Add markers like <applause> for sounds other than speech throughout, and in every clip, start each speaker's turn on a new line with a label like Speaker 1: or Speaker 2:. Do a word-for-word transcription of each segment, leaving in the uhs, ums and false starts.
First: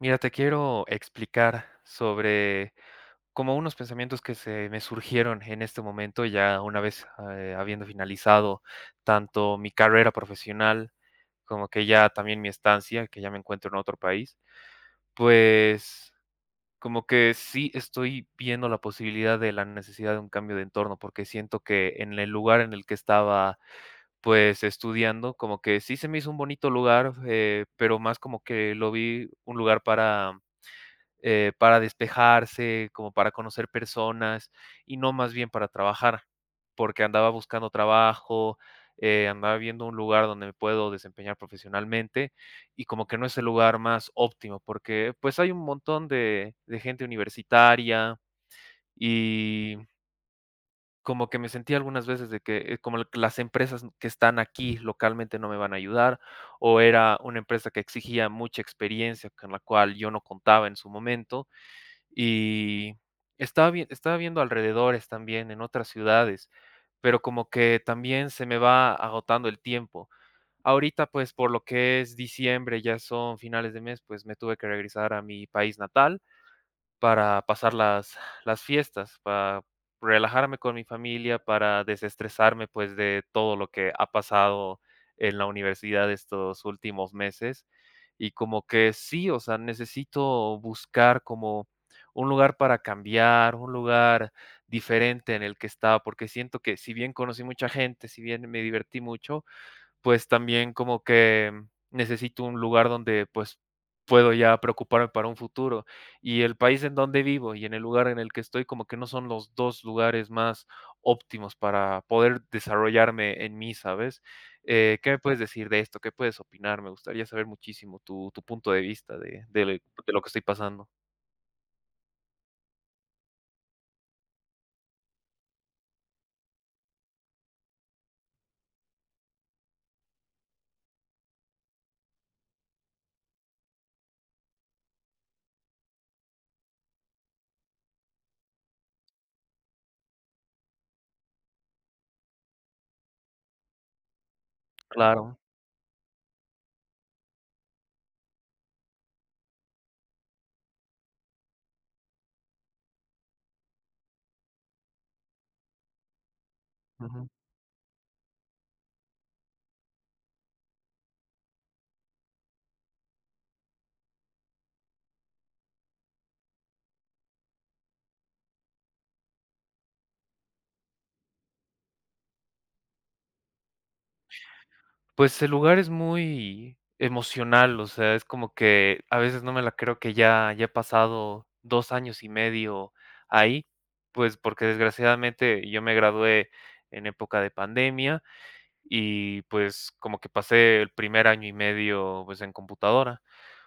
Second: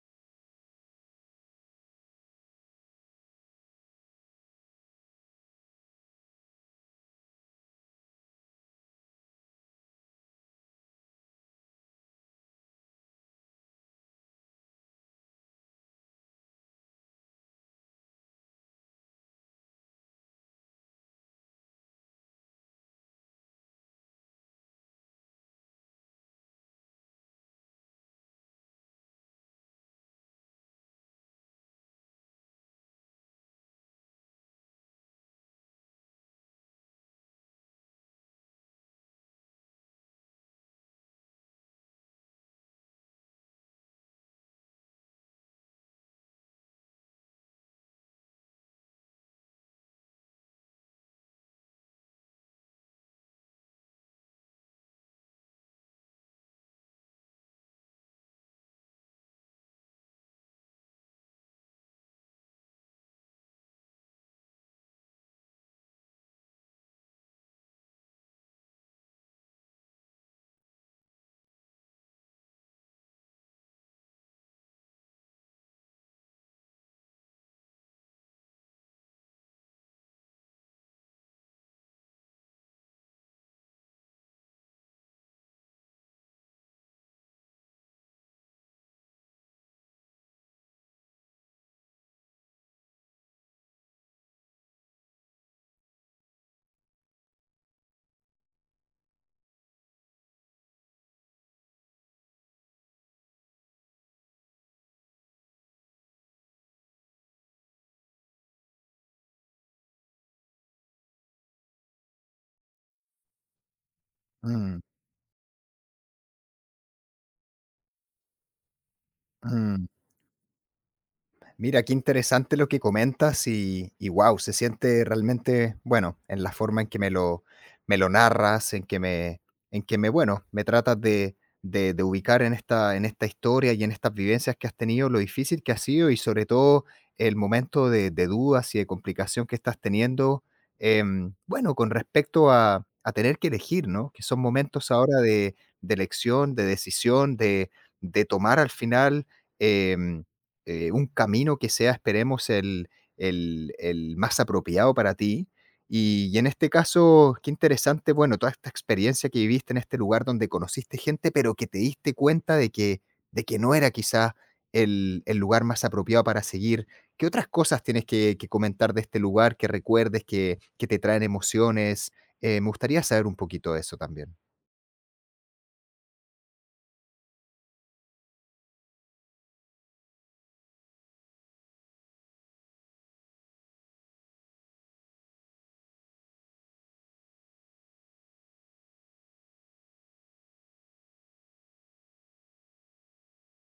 Speaker 1: Mira, te quiero explicar sobre como unos pensamientos que se me surgieron en este momento, ya una vez, eh, habiendo finalizado tanto mi carrera profesional, como que ya también mi estancia, que ya me encuentro en otro país, pues como que sí estoy viendo la posibilidad de la necesidad de un cambio de entorno, porque siento que en el lugar en el que estaba, pues estudiando, como que sí se me hizo un bonito lugar, eh, pero más como que lo vi un lugar para eh, para despejarse, como para conocer personas y no más bien para trabajar, porque andaba buscando trabajo, eh, andaba viendo un lugar donde me puedo desempeñar profesionalmente y como que no es el lugar más óptimo, porque pues hay un montón de, de gente universitaria y como que me sentí algunas veces de que eh, como la- las empresas que están aquí localmente no me van a ayudar o era una empresa que exigía mucha experiencia con la cual yo no contaba en su momento y estaba vi estaba viendo alrededores también en otras ciudades, pero como que también se me va agotando el tiempo. Ahorita, pues, por lo que es diciembre, ya son finales de mes, pues, me tuve que regresar a mi país natal. Para pasar las las fiestas, para relajarme con mi familia, para desestresarme, pues, de todo lo que ha pasado en la universidad estos últimos meses. Y como que sí, o sea, necesito buscar como un lugar para cambiar, un lugar diferente en el que estaba, porque siento que si bien conocí mucha gente, si bien me divertí mucho, pues también como que necesito un lugar donde pues puedo ya preocuparme para un futuro. Y el país en donde vivo y en el lugar en el que estoy como que no son los dos lugares más óptimos para poder desarrollarme en mí, ¿sabes?
Speaker 2: Mm,
Speaker 1: Eh, ¿qué me puedes decir de esto? ¿Qué puedes opinar? Me gustaría saber muchísimo tu tu punto de vista de de
Speaker 2: mm.
Speaker 1: de lo que estoy pasando.
Speaker 2: Mira, qué interesante lo que comentas y, y wow, se siente realmente, bueno, en la forma en que me lo, me lo narras, en que me, en que me, bueno, me tratas de, de, de ubicar en esta, en esta historia y en estas vivencias que has tenido, lo difícil que ha sido y sobre todo el momento de, de dudas y de complicación que estás teniendo, em, bueno, con respecto a, a tener que elegir, ¿no? Que son momentos ahora
Speaker 1: Claro.
Speaker 2: de, de elección, de decisión, de, de tomar al final. em, eh, un camino que sea, esperemos, el, el, el más apropiado para ti. Y, y en este caso, qué interesante, bueno, toda esta experiencia que viviste en este lugar donde conociste gente, pero que te diste cuenta de que, de que no era quizás el, el lugar más apropiado para seguir. ¿Qué otras cosas tienes que, que comentar de este lugar que recuerdes, que, que te traen emociones? Eh, me gustaría saber un poquito de eso también.
Speaker 1: Pues el lugar es muy emocional, o sea, es como que a veces no me la creo que ya ya he pasado dos años y medio ahí, pues, porque desgraciadamente yo me gradué en época de pandemia y, pues, como que pasé el primer año y medio, pues, en computadora,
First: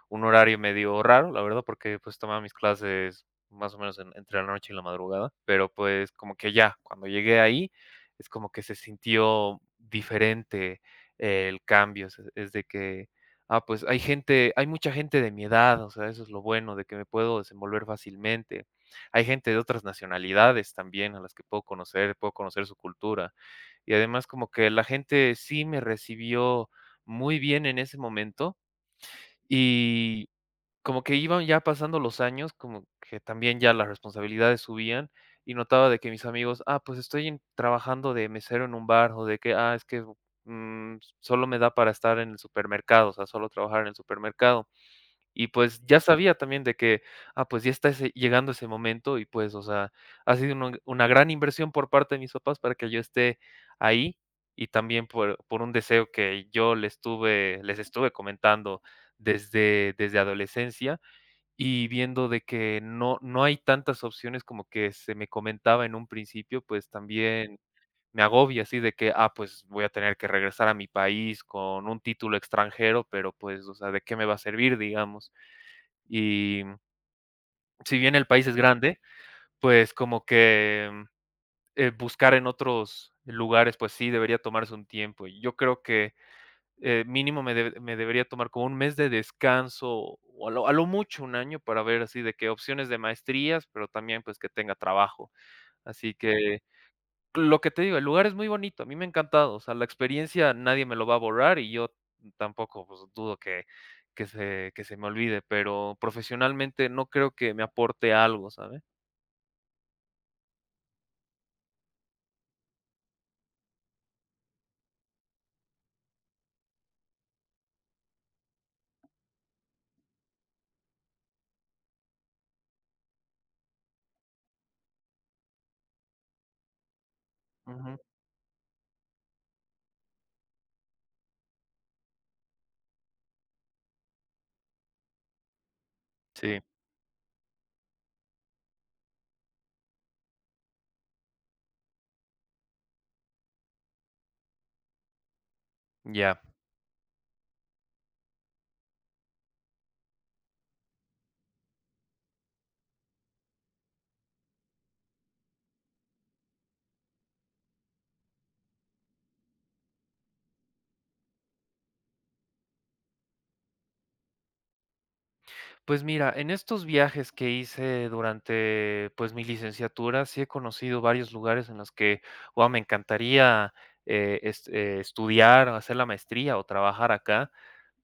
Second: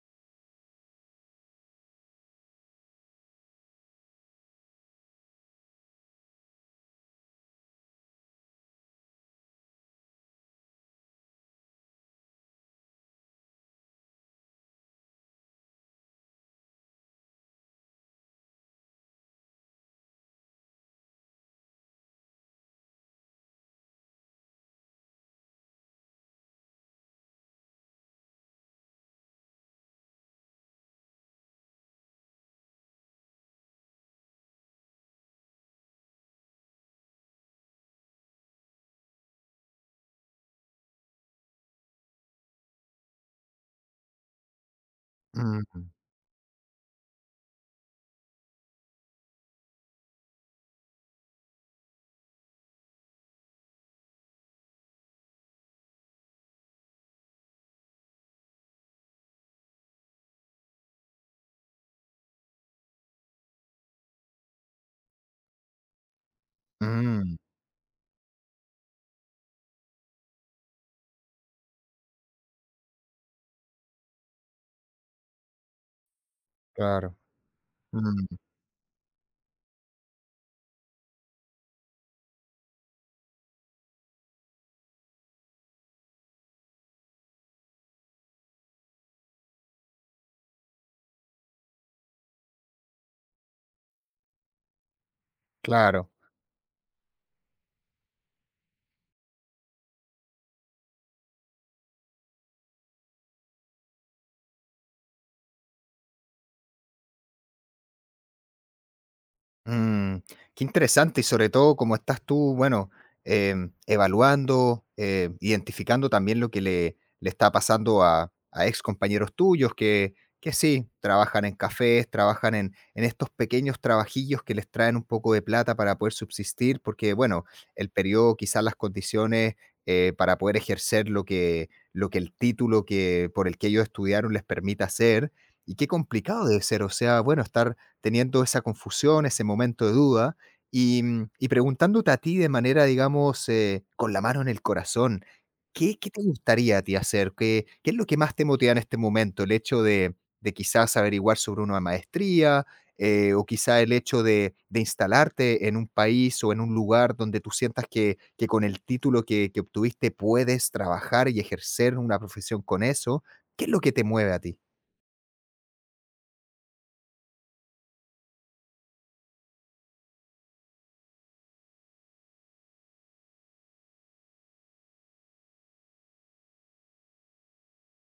Speaker 1: un horario medio raro, la verdad, porque pues tomaba mis clases más o menos en- entre la noche y la madrugada, pero pues como que ya, cuando llegué ahí, es como que se sintió diferente, eh, el cambio, es, es de que, ah, pues hay gente, hay mucha gente de mi edad, o sea, eso es lo bueno, de que me puedo desenvolver fácilmente. Hay gente de otras nacionalidades también a las que puedo conocer, puedo conocer su cultura. Y además como que la gente sí me recibió muy bien en ese momento. Y como que iban ya pasando los años, como que también ya las responsabilidades subían, y notaba de que mis amigos: "Ah, pues estoy en trabajando de mesero en un bar", o de que: "Ah, es que, mm, solo me da para estar en el supermercado, o sea, solo trabajar en el supermercado". Y, pues,
Speaker 2: Mm,
Speaker 1: ya sabía también de que: "Ah, pues ya está ese llegando ese momento", y, pues, o sea, ha sido una una gran inversión por parte de mis papás para que yo esté ahí, y también por por un deseo que yo les tuve les estuve comentando desde desde adolescencia, y viendo de que no no hay tantas opciones como que se me comentaba en un principio, pues
Speaker 2: mm,
Speaker 1: también me agobia así de que, ah, pues voy a tener que regresar a mi país con un título extranjero, pero pues, o sea, ¿de qué me va a servir, digamos? Y
Speaker 2: claro,
Speaker 1: si bien
Speaker 2: mm,
Speaker 1: el país es grande, pues como que, eh, buscar en otros lugares, pues sí, debería tomarse un tiempo. Y yo creo que eh, mínimo me debe me debería tomar como un mes de descanso, o a lo a lo mucho un año para ver así de qué opciones de maestrías, pero también, pues, que tenga trabajo.
Speaker 2: claro.
Speaker 1: Así que, lo que te digo, el lugar es muy bonito, a mí me ha encantado, o sea, la experiencia nadie me lo va a borrar y yo tampoco, pues, dudo que que se que se me olvide, pero profesionalmente no creo que me aporte algo, ¿sabe?
Speaker 2: Mm, qué interesante y sobre todo cómo estás tú, bueno, em, evaluando, eh, identificando también lo que le, le está pasando a, a ex compañeros tuyos que, que sí, trabajan en cafés, trabajan en, en estos pequeños trabajillos que les traen un poco de plata para poder subsistir, porque bueno, el
Speaker 1: Ujú.
Speaker 2: periodo, quizás las condiciones eh, para poder ejercer lo que, lo que el título que, por el que ellos estudiaron les permita hacer. Y qué complicado
Speaker 1: Sí,
Speaker 2: debe ser, o sea, bueno, estar teniendo esa confusión, ese momento de duda, y, mm, y preguntándote a ti de manera, digamos, eh, con la mano en el corazón, ¿qué, qué te
Speaker 1: ya.
Speaker 2: gustaría a ti hacer? ¿Qué, qué es lo que más te motiva en este momento? ¿El hecho de, de quizás averiguar sobre una maestría? Eh, o quizá el hecho de, de instalarte en un país o en un lugar donde tú sientas que, que con el título que, que obtuviste puedes trabajar y ejercer una profesión con eso, ¿qué es lo que te mueve a ti?
Speaker 1: Pues mira, en estos viajes que hice durante, pues, mi licenciatura, sí he conocido varios lugares en los que, guau, me encantaría, eh, est eh, estudiar, hacer la maestría o trabajar acá.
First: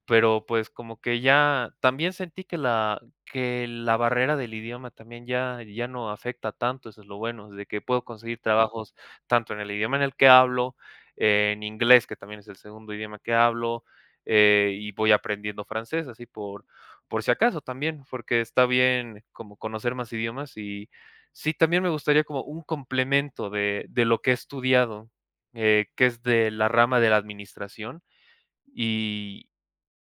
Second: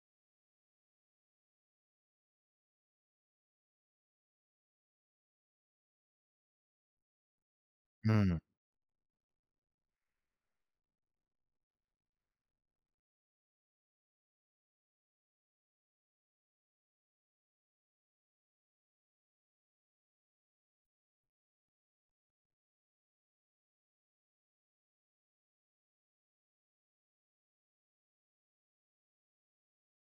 Speaker 1: Pero, pues, como que ya también sentí que la que la barrera del idioma también ya ya no afecta tanto, eso es lo bueno, de que puedo
Speaker 2: Mm,
Speaker 1: conseguir trabajos tanto en el idioma en el que hablo, eh, en inglés, que también es el segundo idioma que hablo, eh, y voy aprendiendo francés, así por por si acaso también, porque está bien como conocer más idiomas y sí, también me gustaría como un complemento de de lo que he estudiado, eh, que es de la rama de la administración, y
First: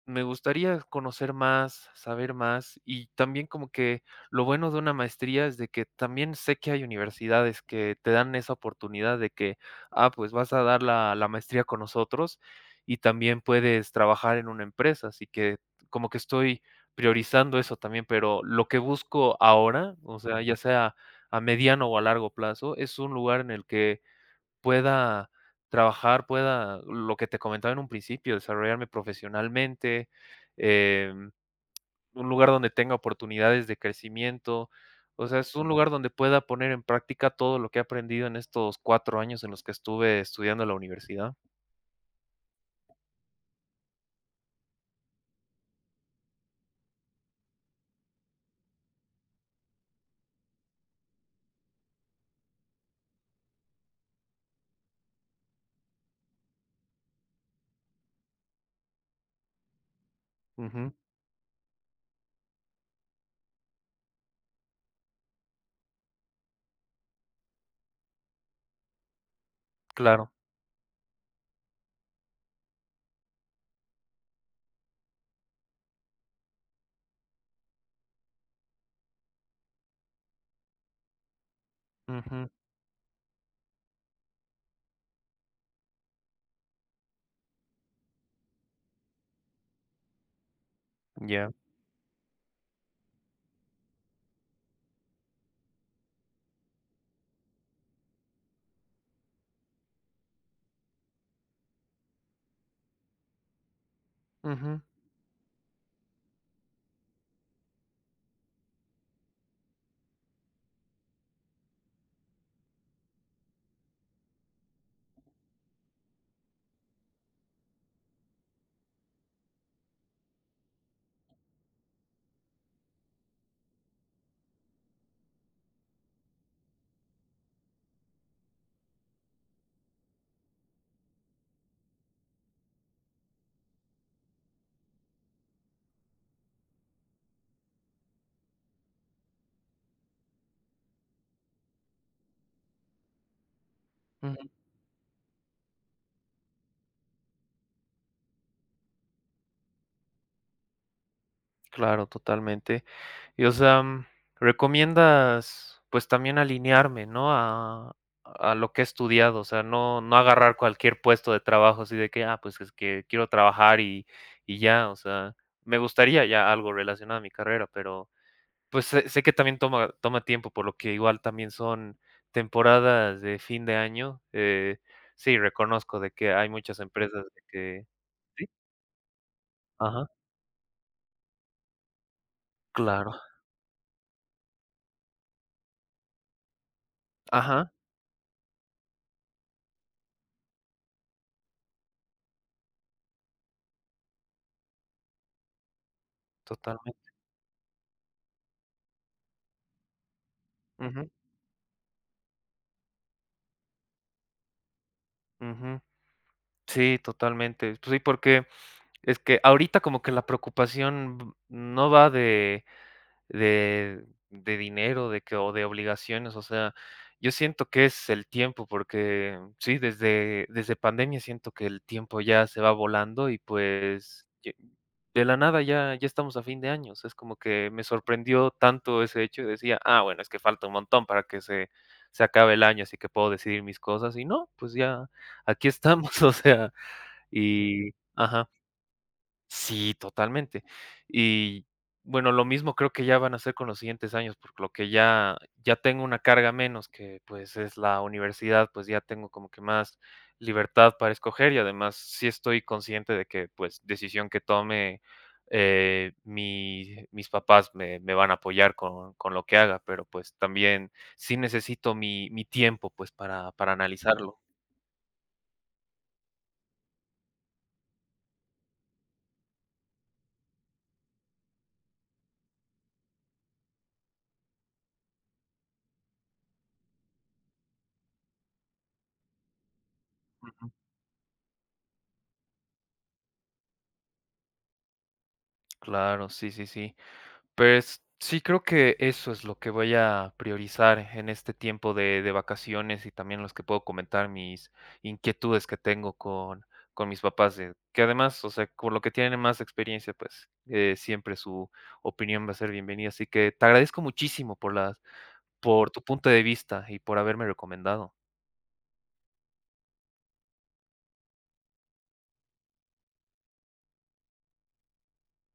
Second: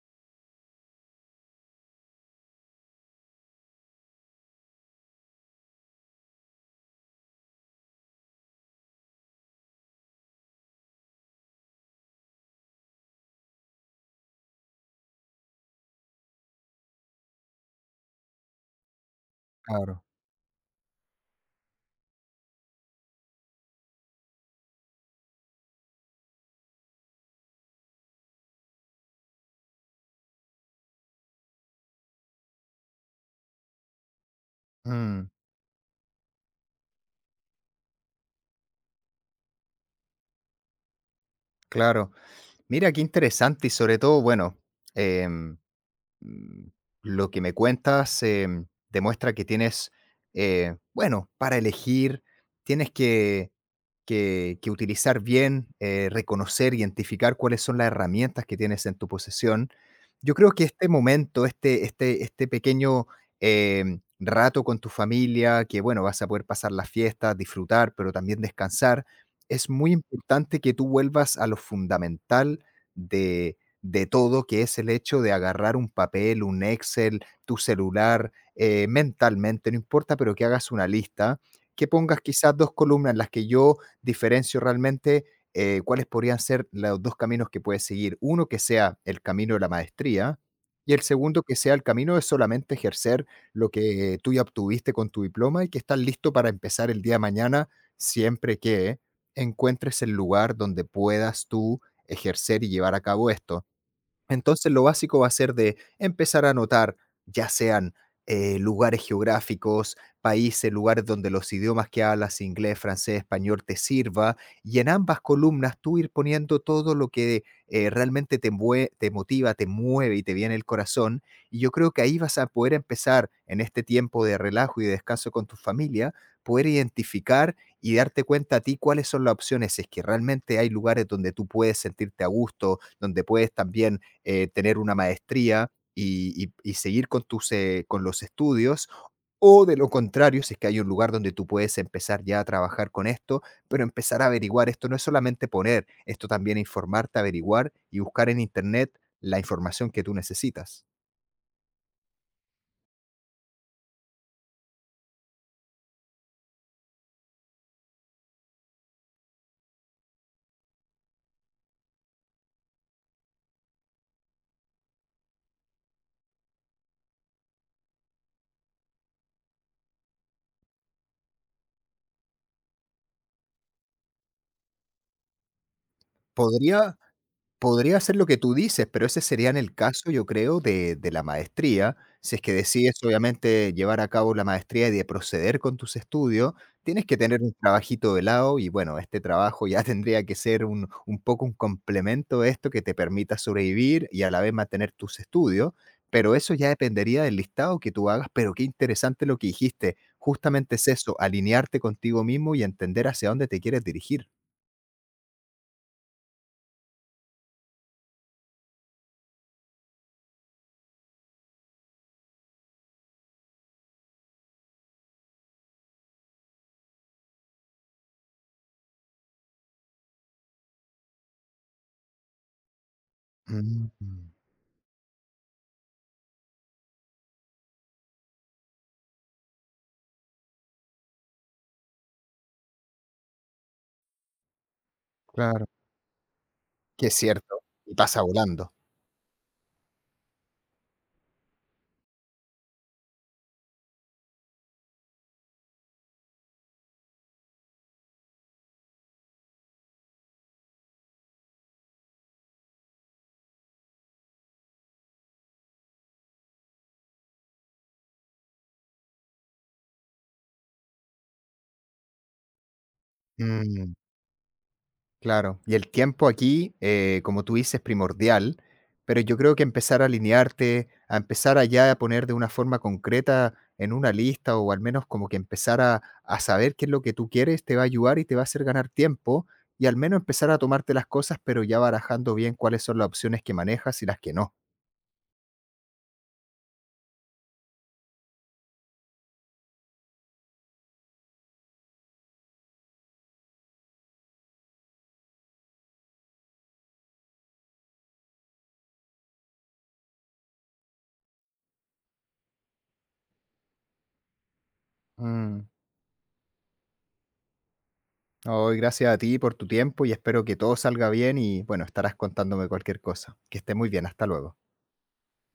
Speaker 1: me gustaría conocer más, saber más y también como que lo bueno de una maestría es de que también sé que hay universidades que te dan esa oportunidad de que, ah, pues vas a dar la, la maestría con nosotros y también puedes trabajar en una empresa, así que como que estoy priorizando eso también, pero lo que busco ahora,
Speaker 2: claro,
Speaker 1: o sea, ya sea a mediano o a largo plazo, es un lugar en el que pueda trabajar, pueda, lo que te comentaba en un principio, desarrollarme profesionalmente, em, un lugar donde tenga oportunidades de crecimiento.
Speaker 2: mm,
Speaker 1: O sea, es un lugar donde pueda poner en práctica todo lo que he aprendido en estos cuatro años en los que estuve estudiando en la universidad.
Speaker 2: claro. Mira, qué interesante y sobre todo, bueno, em, mm. Lo que me cuentas em, demuestra que tienes, eh, bueno, para elegir, tienes que, que, que utilizar bien, eh, reconocer, identificar cuáles son las herramientas que tienes en tu posesión. Yo creo que este
Speaker 1: Ujú,
Speaker 2: momento, este, este, este pequeño eh, rato con tu familia, que bueno, vas a poder pasar las fiestas, disfrutar, pero también descansar, es muy
Speaker 1: claro,
Speaker 2: importante que tú vuelvas a lo fundamental de todo, que es el hecho de agarrar un papel, un Excel, tu celular, eh, mentalmente, no importa, pero que hagas una lista, que pongas
Speaker 1: ujú.
Speaker 2: quizás dos columnas en las que yo diferencio realmente eh, cuáles podrían ser los dos caminos que puedes seguir. Uno que sea el camino de la maestría y el segundo
Speaker 1: Ya,
Speaker 2: que sea el camino de solamente ejercer lo que tú ya obtuviste con tu diploma y que estás listo para empezar el día de mañana siempre que encuentres el lugar donde puedas tú ejercer y llevar a cabo esto. Entonces,
Speaker 1: ujú,
Speaker 2: lo básico va a ser de empezar a anotar, ya sean, eh, lugares geográficos, países, lugares donde los idiomas que hablas, inglés, francés, español, te sirva, y en ambas columnas tú ir poniendo todo lo que, eh, realmente te mue te motiva, te mueve y te viene el corazón, y yo creo que ahí vas a poder empezar, en este tiempo de relajo y de descanso con tu familia, poder identificar y darte cuenta a ti cuáles son las opciones, si es que realmente hay lugares donde tú puedes sentirte a gusto, donde puedes también eh, tener una maestría y, y- y seguir con, tus, eh, con los estudios, o de lo contrario, si es que hay un lugar donde tú puedes empezar ya a trabajar con esto, pero empezar a
Speaker 1: ujú,
Speaker 2: averiguar, esto no es solamente poner, esto también es informarte, averiguar y buscar en Internet la información que tú necesitas.
Speaker 1: claro, totalmente. Y, o sea, mm, recomiendas, pues, también alinearme, ¿no?, a a lo que he estudiado, o sea, no no agarrar cualquier puesto de trabajo así de que, ah, pues, es que quiero trabajar y y ya, o sea, me gustaría ya algo relacionado a mi carrera, pero, pues, sé sé que también toma toma tiempo, por lo que igual también son temporadas de fin de año, eh, sí, reconozco de que hay muchas
Speaker 2: ¿Podría,
Speaker 1: empresas de que
Speaker 2: Podría ser lo que
Speaker 1: sí,
Speaker 2: tú dices, pero ese sería en el
Speaker 1: ajá,
Speaker 2: caso, yo creo, de de la maestría? Si es que decides,
Speaker 1: claro,
Speaker 2: obviamente, llevar a cabo la maestría y de proceder con tus estudios, tienes que tener un
Speaker 1: ajá.
Speaker 2: trabajito de lado y, bueno, este trabajo ya <laughs> tendría que ser un un poco un complemento a esto que te permita sobrevivir y a la vez mantener tus estudios, pero eso ya
Speaker 1: Totalmente.
Speaker 2: dependería del listado que tú hagas, pero qué interesante lo que dijiste. Justamente es
Speaker 1: Ujú,
Speaker 2: eso, alinearte contigo mismo y entender hacia dónde te quieres dirigir.
Speaker 1: ujú. Sí, totalmente. Pues sí, porque es que ahorita como que la preocupación no va de de de dinero, de que o de obligaciones, o sea, yo siento que es el tiempo, porque sí, desde desde pandemia siento que el tiempo ya se va volando y,
Speaker 2: Mm,
Speaker 1: pues, ye de la nada ya ya estamos a fin de años, es como que me sorprendió tanto ese hecho y decía: "Ah, bueno, es que falta un montón para que se se acabe el año, así que puedo decidir mis cosas", y no, pues ya
Speaker 2: claro.
Speaker 1: aquí estamos, <laughs> o sea,
Speaker 2: Que es cierto,
Speaker 1: y
Speaker 2: y pasa
Speaker 1: ajá.
Speaker 2: volando.
Speaker 1: Sí, totalmente. Y bueno, lo mismo creo que ya van a hacer con los siguientes años, por lo que ya ya tengo una carga menos que, pues, es la universidad, pues, ya tengo como que más libertad para escoger y además sí estoy consciente de que, pues, decisión que tome, eh, mi mis papás me me van a apoyar con con lo que haga, pero, pues, también sí necesito mi mi tiempo, pues, para para
Speaker 2: Mm,
Speaker 1: analizarlo.
Speaker 2: claro. Y el tiempo aquí, eh, como tú dices, es primordial, pero yo creo que empezar a alinearte, a empezar allá a poner de una forma concreta en una lista o al menos como que empezar a, a saber qué es lo que tú quieres, te va a ayudar y te va a hacer ganar tiempo y al menos empezar a
Speaker 1: Ujú.
Speaker 2: tomarte las cosas, pero ya barajando bien cuáles son las opciones que manejas y las que no.
Speaker 1: Claro, sí, sí, sí. Pues, sí creo que eso es lo que voy a priorizar en este tiempo de de vacaciones y también los que puedo comentar mis inquietudes que tengo con con mis papás, eh, que además, o sea, por lo que tienen más experiencia, pues, eh, siempre su opinión va a ser bienvenida. Así que te agradezco muchísimo por las
Speaker 2: Mm.
Speaker 1: por tu punto de vista y por haberme recomendado.
Speaker 2: Hoy gracias a ti por tu tiempo y espero que todo salga bien y bueno, estarás contándome cualquier cosa. Que esté muy bien, hasta luego.